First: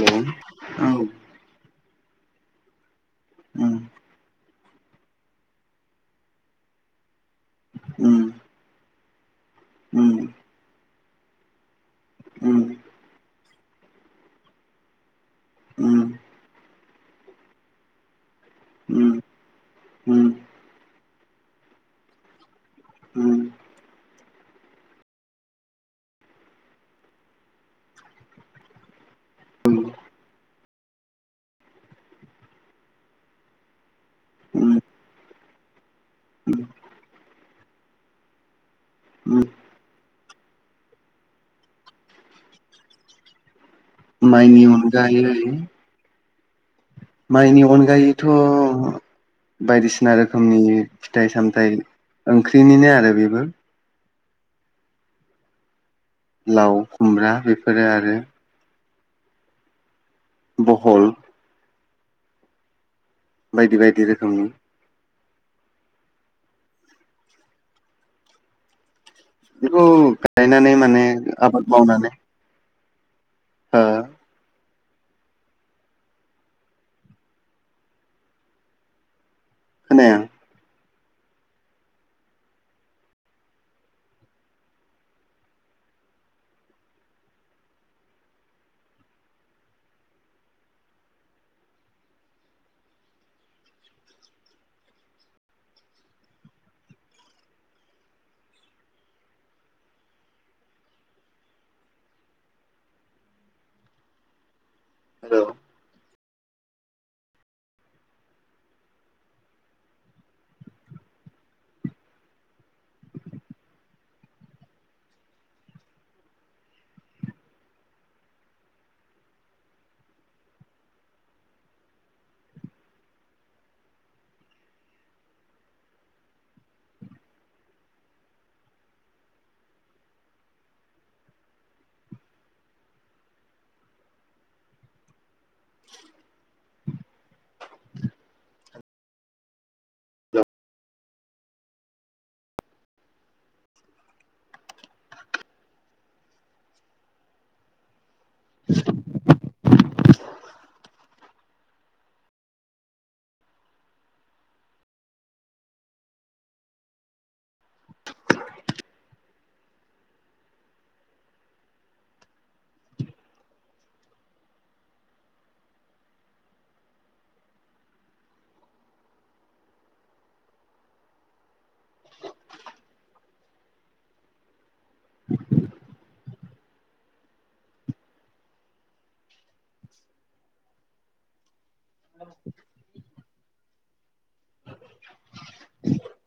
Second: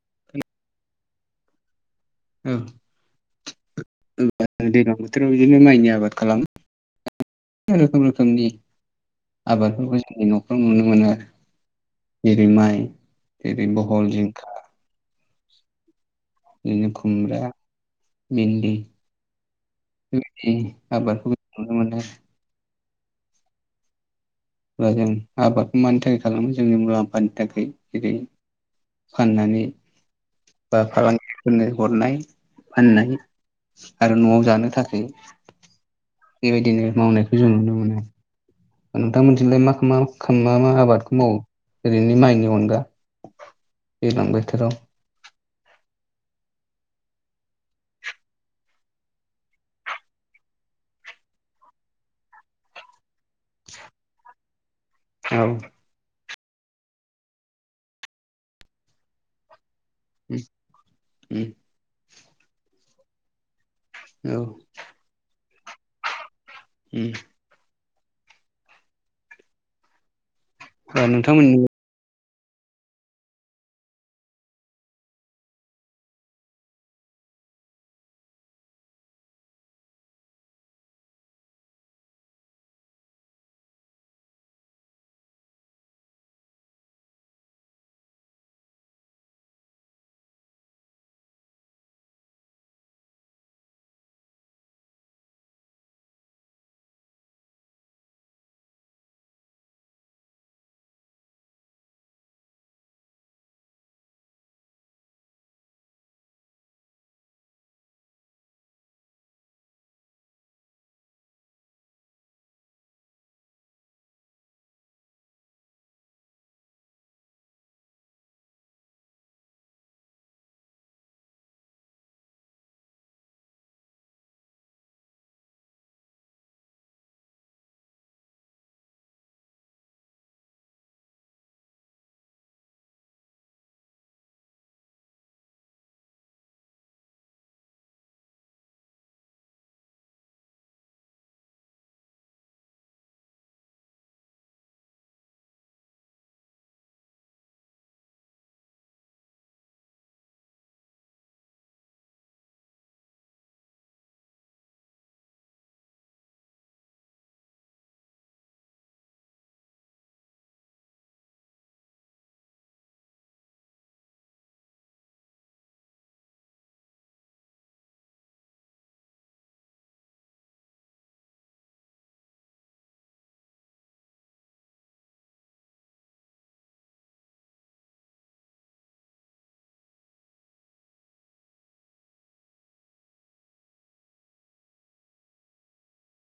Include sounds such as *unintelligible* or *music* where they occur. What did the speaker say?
हेल' औ ओ उम *unintelligible* दैज्लां बोथोराव इदिनो माइनि आबाद खालामो बायदिसिना रोखोम रोखोमनि आबादफोरखौ जोंनि नखराव नुनो मोनो आरो। जेरै माइ ओरै बहल जिंखा उम बिदिनो खुमब्रा भिन्दि बेबायदि आबादखौबो नुनो मोनो। उम अब्ला जों आबादखौ मानि थाखाय खालामो जोंनि मुलाम्फानि थाखाय जेरै फाननानै बा फालांगिफोरनो हरनाय फाननाय आरो न'वाव जानो थाखाय बेबायदिनो मावनायखौ जों नुनो मोनो। ओ नोंथां मोननिथिंलाय मा मा खा मा मा आबादखौ मावो ओरैनो माइनि अनगा दैज्लां माइनि बोथोराव अनगायै माइनि अनगायैथ' बायदिसिना रोखोमनि फिथाइ सामथाइ ओंख्रिनिनो आरो बेबो औ लाव खुमब्रा बेफोरो आरो उम बहल उम बायदि बायदि औ रोखोमनि उम बेखौ गायनानै माने ओ नोंथांमोननि आबाद मावनानै ओ खोनाया हेल' *inaudible* *inaudible* *inaudible*